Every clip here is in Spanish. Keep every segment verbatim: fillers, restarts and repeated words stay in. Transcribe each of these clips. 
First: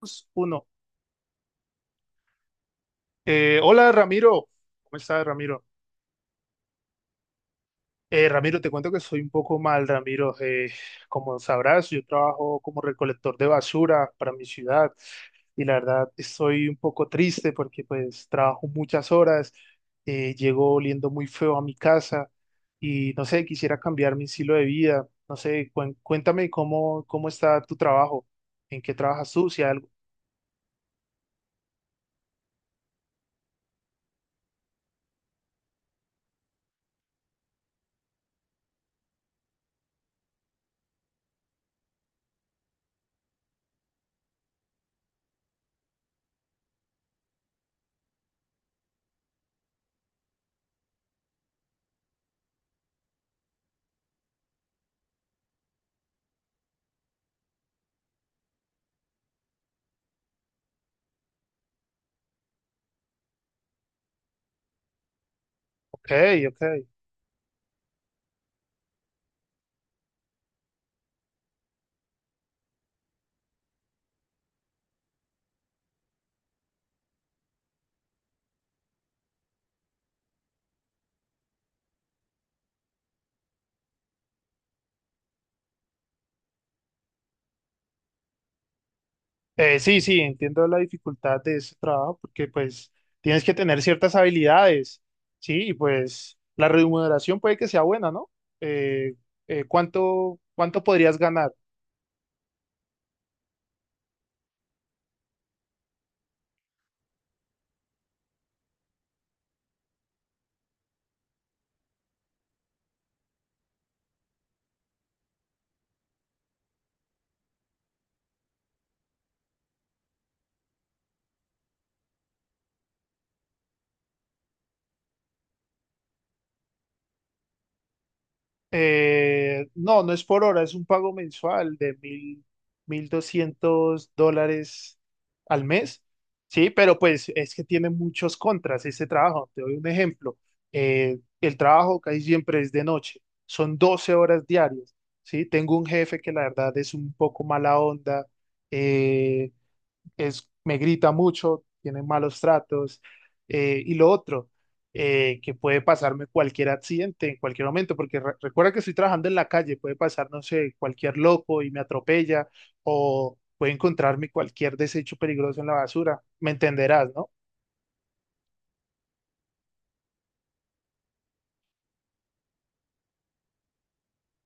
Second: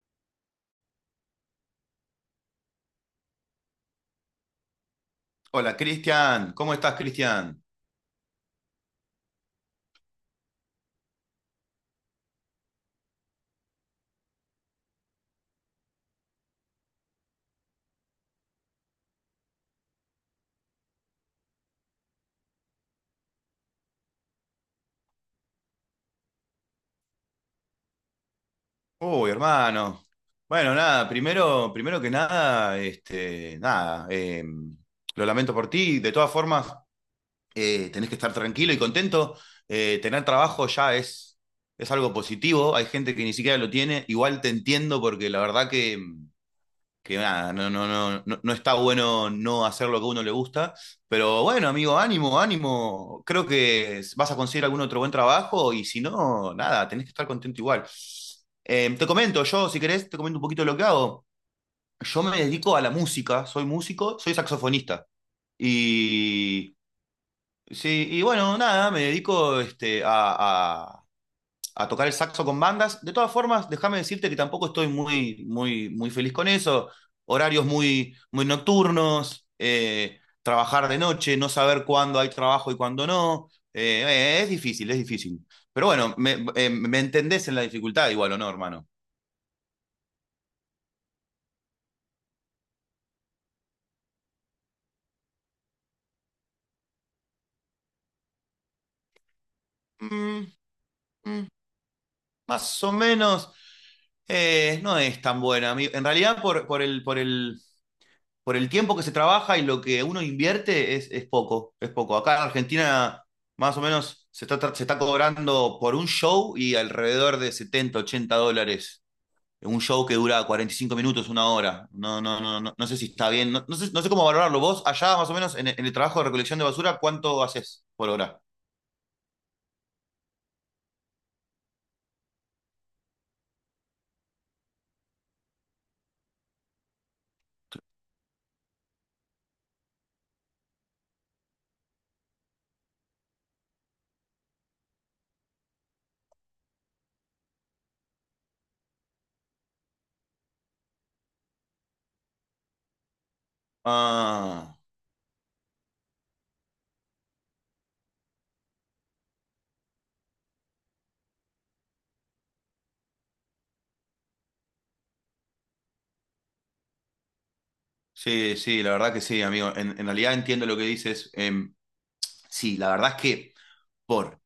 Dos, Uno. Eh, hola, Ramiro, ¿cómo estás, Ramiro? Hola, Cristian. ¿Cómo estás, Cristian? Eh, Ramiro, te cuento que soy un poco mal, Ramiro. Eh, como sabrás, yo trabajo como recolector de basura para mi ciudad y la verdad estoy un poco triste porque pues trabajo muchas horas, eh, llego oliendo muy feo a mi casa y no sé, quisiera cambiar mi estilo de vida. No sé, cuen- cuéntame cómo, cómo está tu trabajo, en qué trabajas Uy, tú, si hay algo. hermano. Bueno, nada, primero, primero que nada, este, nada, eh, lo lamento por ti. De todas formas, eh, tenés que estar tranquilo y contento. Eh, tener trabajo ya es, es algo positivo. Hay gente que ni siquiera lo tiene. Igual te entiendo porque la verdad que em, que nada, no, no, no, no, no está bueno no hacer lo que a uno le gusta. Pero bueno, amigo, ánimo, ánimo. Creo que vas a conseguir algún otro buen trabajo y si no, nada, tenés que estar contento igual. Eh, te comento, yo, si querés, te comento un poquito lo que hago. Yo me dedico a la música, soy músico, soy saxofonista. Ok, ok. Y, sí, y bueno, nada, me dedico este, a, a a tocar el saxo con bandas. De todas formas, déjame decirte que tampoco estoy muy, muy, muy feliz con eso. Horarios muy, muy nocturnos, eh, trabajar de noche, no saber cuándo hay trabajo y cuándo no. Eh, eh, es difícil, es difícil. Pero bueno, me, eh, me entendés en la dificultad igual, ¿o no, hermano? Eh, sí, sí, entiendo la dificultad de ese trabajo porque pues tienes que tener ciertas habilidades, ¿sí? Y pues la remuneración puede que sea buena, ¿no? Eh, eh, ¿cuánto, Mm, cuánto podrías mm, ganar? más o menos eh, no es tan buena. A mí- En realidad, por, por el, por el, por el tiempo que se trabaja y lo que uno invierte es, es poco, es poco. Acá en Argentina más o menos se está, se está cobrando por un show y alrededor de setenta ochenta dólares. Un show que dura cuarenta y cinco minutos, una hora. No, no, no, no, no sé si está bien. No, no sé, no sé cómo valorarlo. Vos, allá más o menos en, el- en el trabajo de recolección de basura, ¿cuánto haces por hora? Eh, no, no es por hora, es un pago mensual de mil, mil doscientos dólares al mes, sí, pero pues es que tiene muchos contras ese trabajo. Te doy un ejemplo. Eh, el trabajo casi siempre es de noche, son doce horas diarias, sí. Tengo un jefe que la verdad es un poco mala onda, eh, es, me grita mucho, tiene malos tratos. Eh, y lo otro, Ah, eh, que puede pasarme cualquier accidente en cualquier momento, porque re- recuerda que estoy trabajando en la calle, puede pasar, no sé, cualquier loco y me atropella o puede encontrarme cualquier desecho peligroso en la basura. Me entenderás, ¿no? sí, sí, la verdad que sí, amigo. En, en realidad entiendo lo que dices. Em, sí, la verdad es que por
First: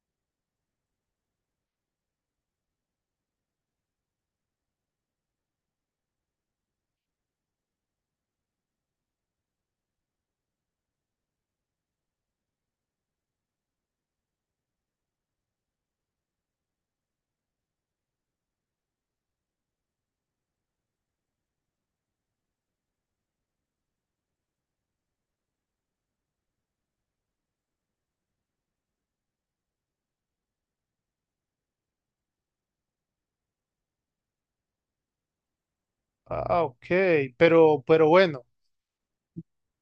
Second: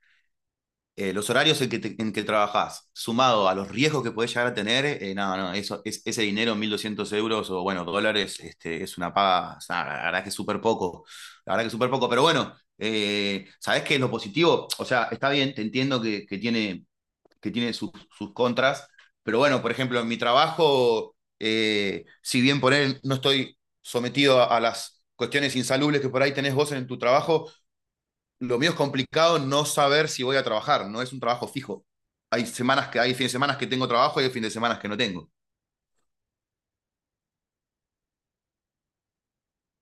eh, los horarios en que, te- en que trabajás, sumado a los riesgos que podés llegar a tener, eh, no, no, eso, es, ese dinero, mil doscientos euros o, bueno, dólares, este, es una paga, o sea, la verdad que es súper poco, la verdad que es súper poco, pero bueno, eh, ¿sabés qué es lo positivo? O sea, está bien, te entiendo que, que tiene, que tiene sus, sus contras, pero bueno, por ejemplo, en mi trabajo, eh, si bien por él no estoy sometido a, a las cuestiones insalubres que por ahí tenés vos en tu trabajo, lo mío es complicado no saber si voy a trabajar, no es un trabajo fijo. Hay semanas que hay fines de semana que tengo trabajo y hay fines de semana que no tengo. Ah, ok, pero, pero bueno,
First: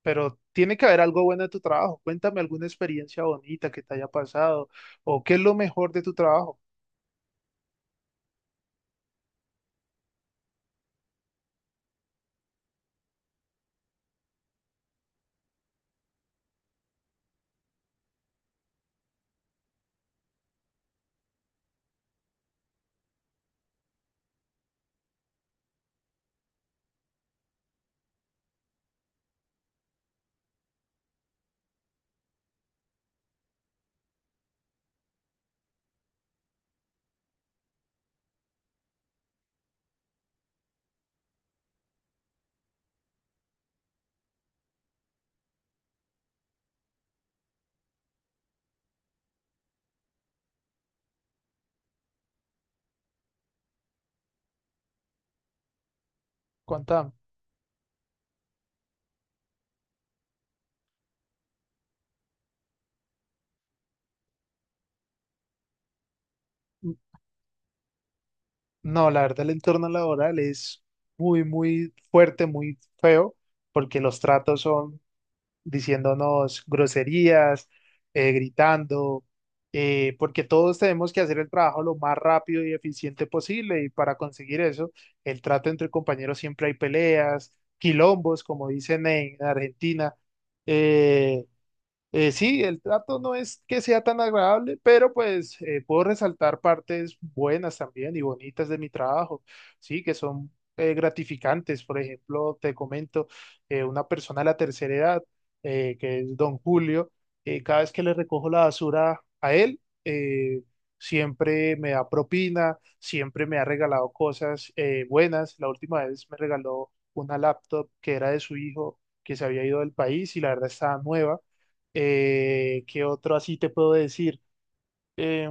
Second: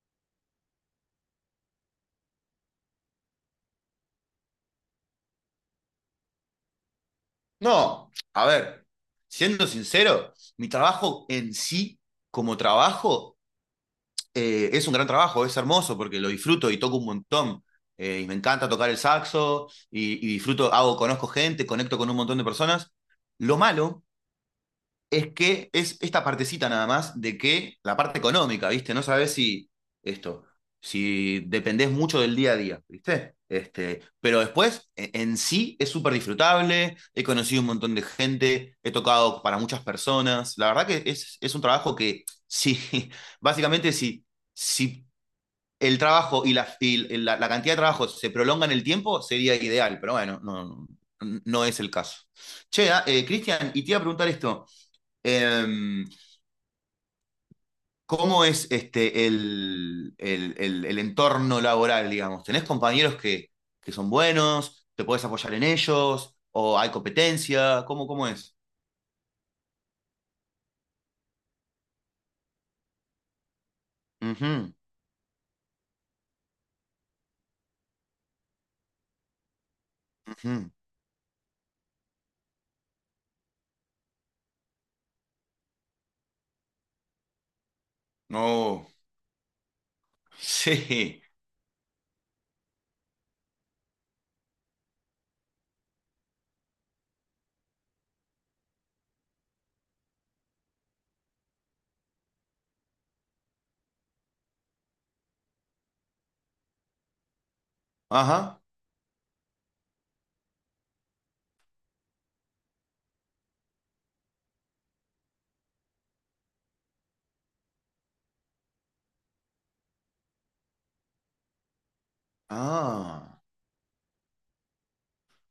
pero tiene que haber algo bueno de tu trabajo. Cuéntame alguna experiencia bonita que te haya pasado o qué es lo mejor de tu trabajo. No, a ver, siendo sincero, mi trabajo en sí, como trabajo, eh, es un gran trabajo, es hermoso porque lo disfruto y toco un montón. Eh, y me encanta tocar el saxo y, y disfruto, hago, conozco gente, conecto con un montón de personas. Lo malo es que es esta partecita nada más de que la parte económica, ¿viste? No sabes si esto, si dependés mucho del día a día, ¿viste? Este, pero después, e- en sí, es súper disfrutable, he conocido un montón de gente, he tocado para muchas personas, la verdad que es, es un trabajo que, sí, básicamente, si, si el trabajo y, la, y la, la cantidad de trabajo se prolonga en el tiempo, sería ideal, pero bueno, no, no no es el caso. Che, ah, eh, Cristian, y te iba a preguntar esto. Eh, Cuéntame. ¿Cómo es este, el, el- el- el entorno laboral, digamos? ¿Tenés compañeros que, que son buenos? ¿Te podés apoyar en ellos? ¿O hay competencia? ¿Cómo, cómo es? No, la verdad, el entorno laboral es muy, muy fuerte, muy feo, porque los tratos Ujú, son diciéndonos groserías, eh, gritando, eh, porque ujú. todos tenemos que hacer el trabajo lo más rápido y eficiente posible, y para conseguir eso, el trato entre compañeros siempre hay peleas, quilombos, como No. dicen en Argentina, Sí. eh, eh, sí, el trato no es que sea tan agradable, pero pues eh, puedo resaltar partes buenas también y bonitas de mi trabajo, sí, que son eh, gratificantes. Por ejemplo, te comento, eh, una persona de la tercera edad, eh, que es don Julio, eh, cada vez que le recojo la Ajá. basura a él, eh, siempre me da propina, siempre me ha regalado cosas eh, buenas. La última vez me regaló una laptop que era de su hijo, que se había ido del país y la verdad estaba nueva eh, ¿Qué otro Ah. así te puedo decir? Em,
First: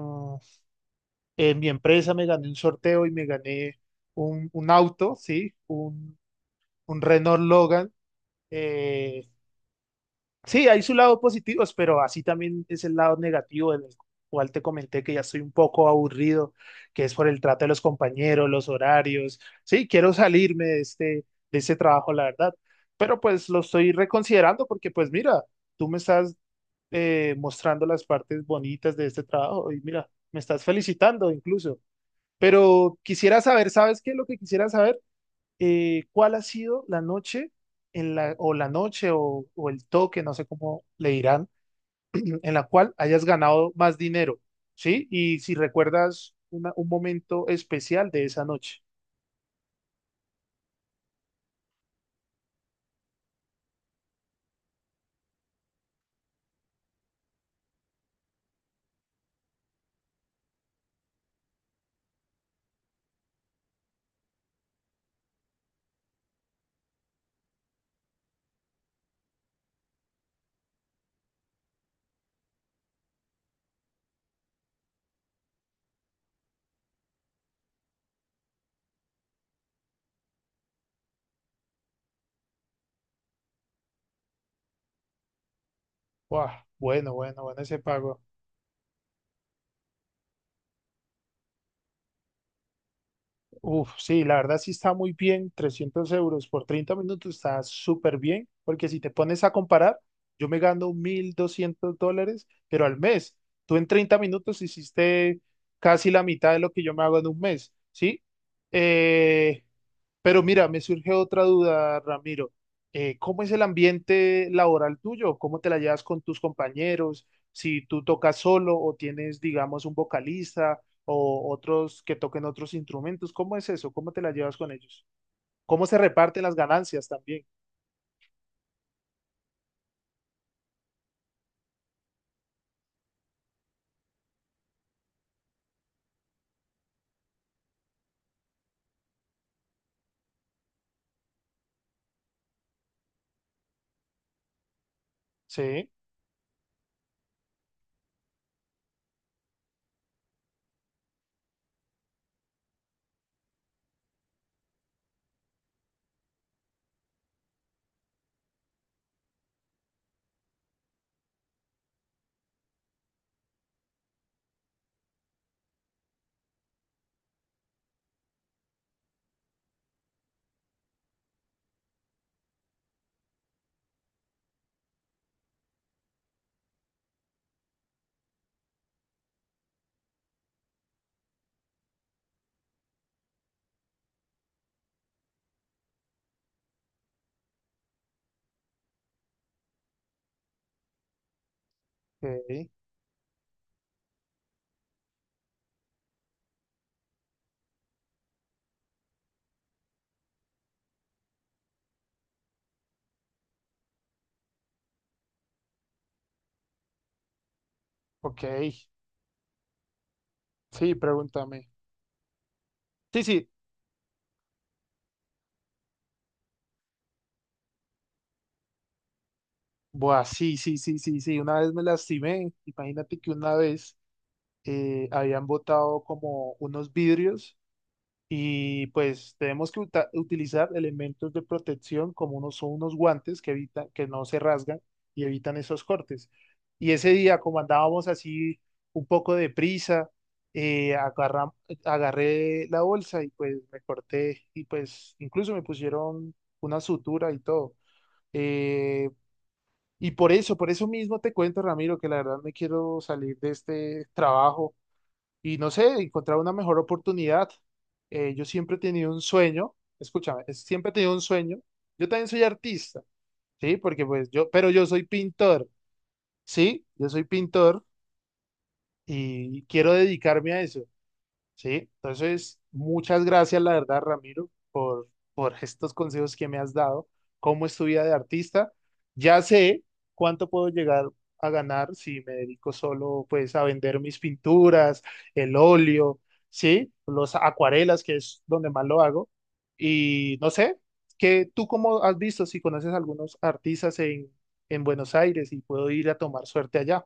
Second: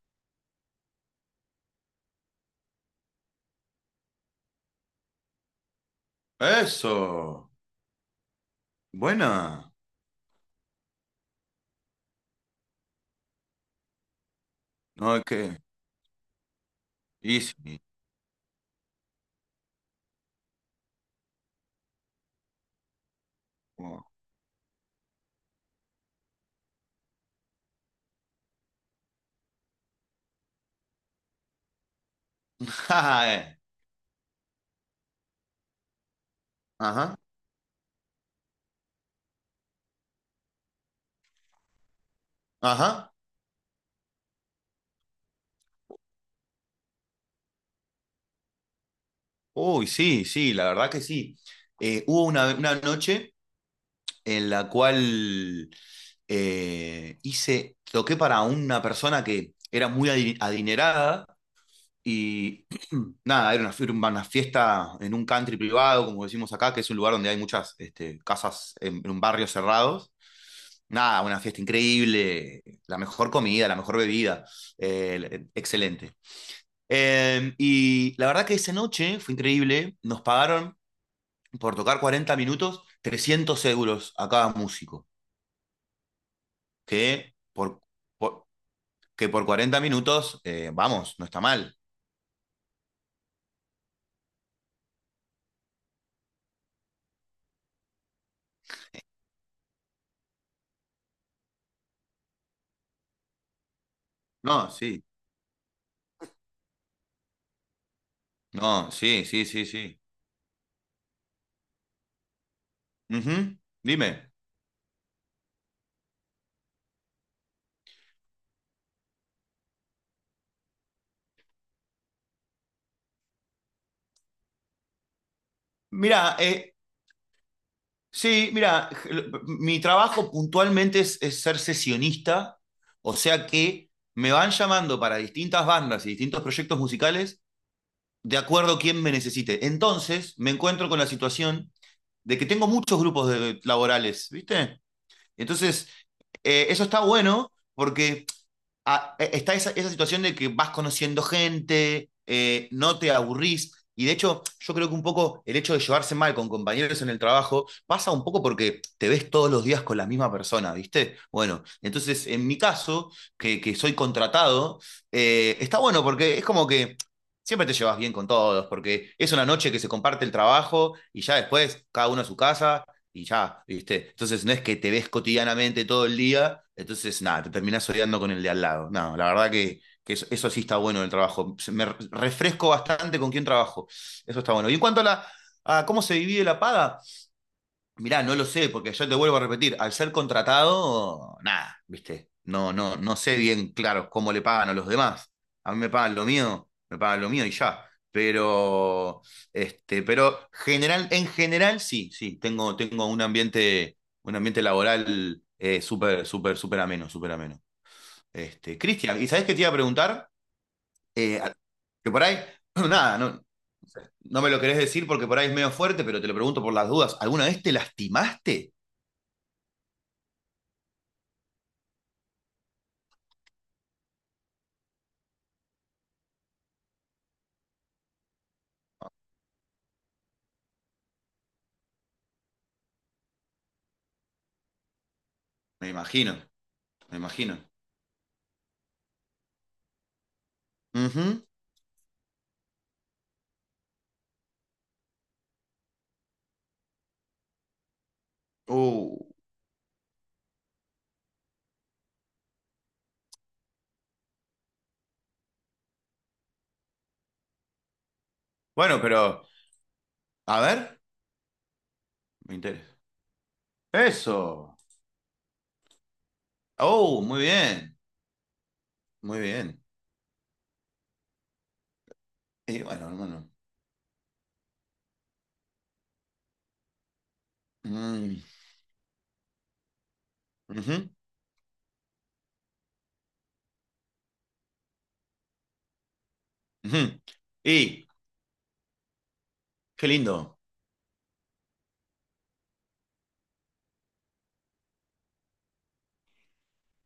en mi empresa me gané un sorteo y me gané un, un auto, ¿sí? Un, un Renault Eso. Logan. Eh, Buena. sí, hay su lado positivo, pero así también es el lado negativo del cual te comenté que ya No, estoy un qué. poco aburrido, que es por Y el trato de los compañeros, los horarios. Sí, quiero salirme de este, de este trabajo, la verdad. Pero pues lo estoy reconsiderando porque pues mira, tú me estás eh, mostrando las partes bonitas de este trabajo y mira, me estás felicitando incluso. Pero quisiera Ajá. saber, ¿sabes qué? Lo que quisiera saber, eh, ¿cuál ha sido la noche en la, o la noche o, o el toque, no sé cómo le dirán, en en la cual Ajá. hayas ganado más dinero, ¿sí? Y si recuerdas una- un momento especial de esa noche. Uy, sí, sí, la verdad que sí. Eh, hubo una, una noche en la cual eh, hice, toqué para una persona que era muy adi- adinerada y nada, era una, fie- una fiesta en un country privado, como decimos acá, que es un lugar donde hay muchas este, casas en, en barrios cerrados. Nada, una fiesta increíble, la mejor comida, la mejor bebida, eh, excelente. Eh, y la verdad que esa noche fue increíble, nos pagaron por tocar cuarenta minutos trescientos euros a cada músico. Guau, bueno, que bueno, bueno, ese por, pago. por- que por cuarenta minutos, eh, vamos, no está mal. Uf, sí, la verdad sí está muy bien, trescientos euros por treinta minutos está súper bien, porque si te pones a comparar, yo me gano mil doscientos dólares, pero al mes, tú en treinta No, minutos sí. hiciste casi la mitad de lo que yo me hago en un mes, ¿sí? No, sí, sí, Eh, sí, sí. pero mira, me surge otra duda, Ramiro. Eh, ¿cómo es Ujú. el Dime. ambiente laboral tuyo? ¿Cómo te la llevas con tus compañeros? Si tú tocas solo o tienes, digamos, un vocalista o otros que toquen otros instrumentos, ¿cómo es eso? ¿Cómo te la llevas con ellos? ¿Cómo se Mira, reparten las eh, ganancias también? sí, mira, mi trabajo puntualmente es, es ser sesionista, o sea que me van llamando para distintas bandas y distintos proyectos musicales de acuerdo a quién me necesite. Entonces me encuentro con la situación de que tengo muchos grupos de- laborales, ¿viste? Entonces, Sí, eh, eso está bueno porque a- e, está esa, esa situación de que vas conociendo gente, eh, no te aburrís. Y de hecho, yo creo que un poco el hecho de llevarse mal con compañeros en el trabajo pasa un poco porque te ves todos los días con la misma persona, ¿viste? Bueno, entonces en mi caso, que, que soy contratado, eh, está bueno porque es como que siempre te llevas bien con todos, porque es una noche que se comparte el trabajo y ya después cada uno a su casa y ya, ¿viste? Entonces no es que te ves cotidianamente todo el día, entonces nada, te terminás odiando con el de al lado. No, la verdad que, que eso, eso sí está bueno en el trabajo. Me refresco bastante con quién trabajo. Eso está bueno. Y en cuanto a la a cómo se divide la paga, mirá, no lo sé, porque yo te vuelvo a repetir, al ser contratado, nada, ¿viste? ok, No, no, no sé bien, claro, cómo le pagan a los demás. A mí me pagan lo mío, me pagan lo mío y ya. Pero, este, pero general, en general, sí, sí, tengo, tengo un ambiente, un ambiente laboral eh, súper, súper, súper ameno, súper ameno. ok. Este, Cristian, ¿y sabés qué te iba a preguntar? Sí, Eh, pregúntame. que por ahí, nada, Sí, no, sí. no me lo querés decir porque por ahí es medio fuerte, pero te lo pregunto por las dudas. ¿Alguna vez te lastimaste? Buah, sí, sí, sí, sí, sí. Una vez me lastimé. Imagínate que una vez eh, habían botado como unos vidrios y pues tenemos que uta- utilizar elementos de protección como unos, son unos guantes que evitan, que no se rasgan y evitan esos Me cortes. imagino, Y ese me día, imagino. como andábamos así un poco de prisa, eh, Ujú. agarra- agarré la bolsa y pues me corté y pues incluso me pusieron una sutura y todo. Uh. Eh, y por eso, por eso mismo te cuento, Ramiro, que la verdad me quiero salir de este trabajo y no sé, encontrar una mejor oportunidad. Eh, yo siempre he Bueno, tenido un pero, sueño, escúchame, a es- siempre he ver, tenido un sueño. Yo también soy me interesa. artista, ¿sí? Porque pues yo, pero Eso. yo soy pintor, ¿sí? Yo Oh, soy muy pintor bien, muy y bien. quiero dedicarme a eso. Sí, entonces Y bueno, muchas hermano. gracias, la verdad, Ramiro, por, por estos consejos que me has dado. ¿Cómo es tu vida de Mm. artista? Ya sé cuánto puedo llegar Ujú, a ganar si me dedico solo pues a vender mis pinturas, el óleo, sí, ujú. los acuarelas, Y, que es donde más lo hago. qué Y no lindo. sé, que tú cómo has visto si conoces algunos artistas en, en Buenos Aires y puedo ir a tomar suerte allá.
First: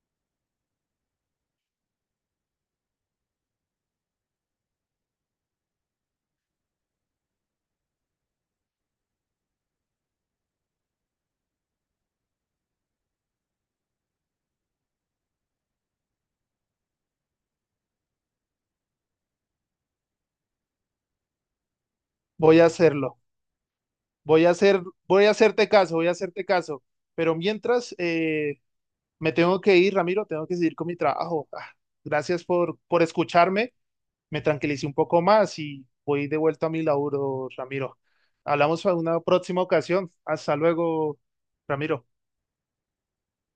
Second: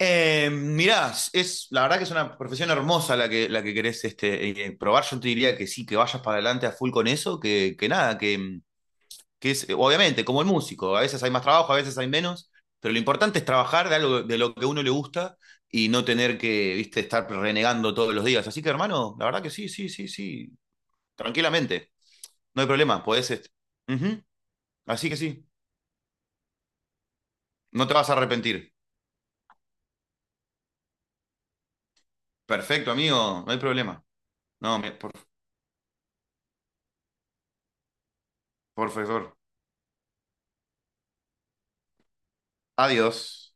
Eh, mirá, es, la verdad que es una profesión hermosa la que, la que querés este, eh, probar. Yo te diría que sí, que vayas para adelante a full con eso, que, que nada, que, que es, obviamente, como el músico, a veces hay más trabajo, a veces hay menos, pero lo importante es trabajar de algo de lo que a uno le gusta y no tener que, viste, estar renegando todos los días. Así que, hermano, la verdad que sí, sí, sí, sí, tranquilamente, Voy no a hay problema, hacerlo. podés... est- Ujú. Voy a hacer, Así que voy a sí, hacerte caso, voy a hacerte caso. Pero no mientras te vas a eh, arrepentir. me tengo que ir, Ramiro, tengo que seguir con mi trabajo. Ah, gracias por, Perfecto, por amigo, no hay escucharme. problema. Me No, tranquilicé me- un por- poco más y voy de vuelta a mi laburo, Ramiro. Hablamos por en una favor. próxima ocasión. Hasta luego, Ramiro. Adiós.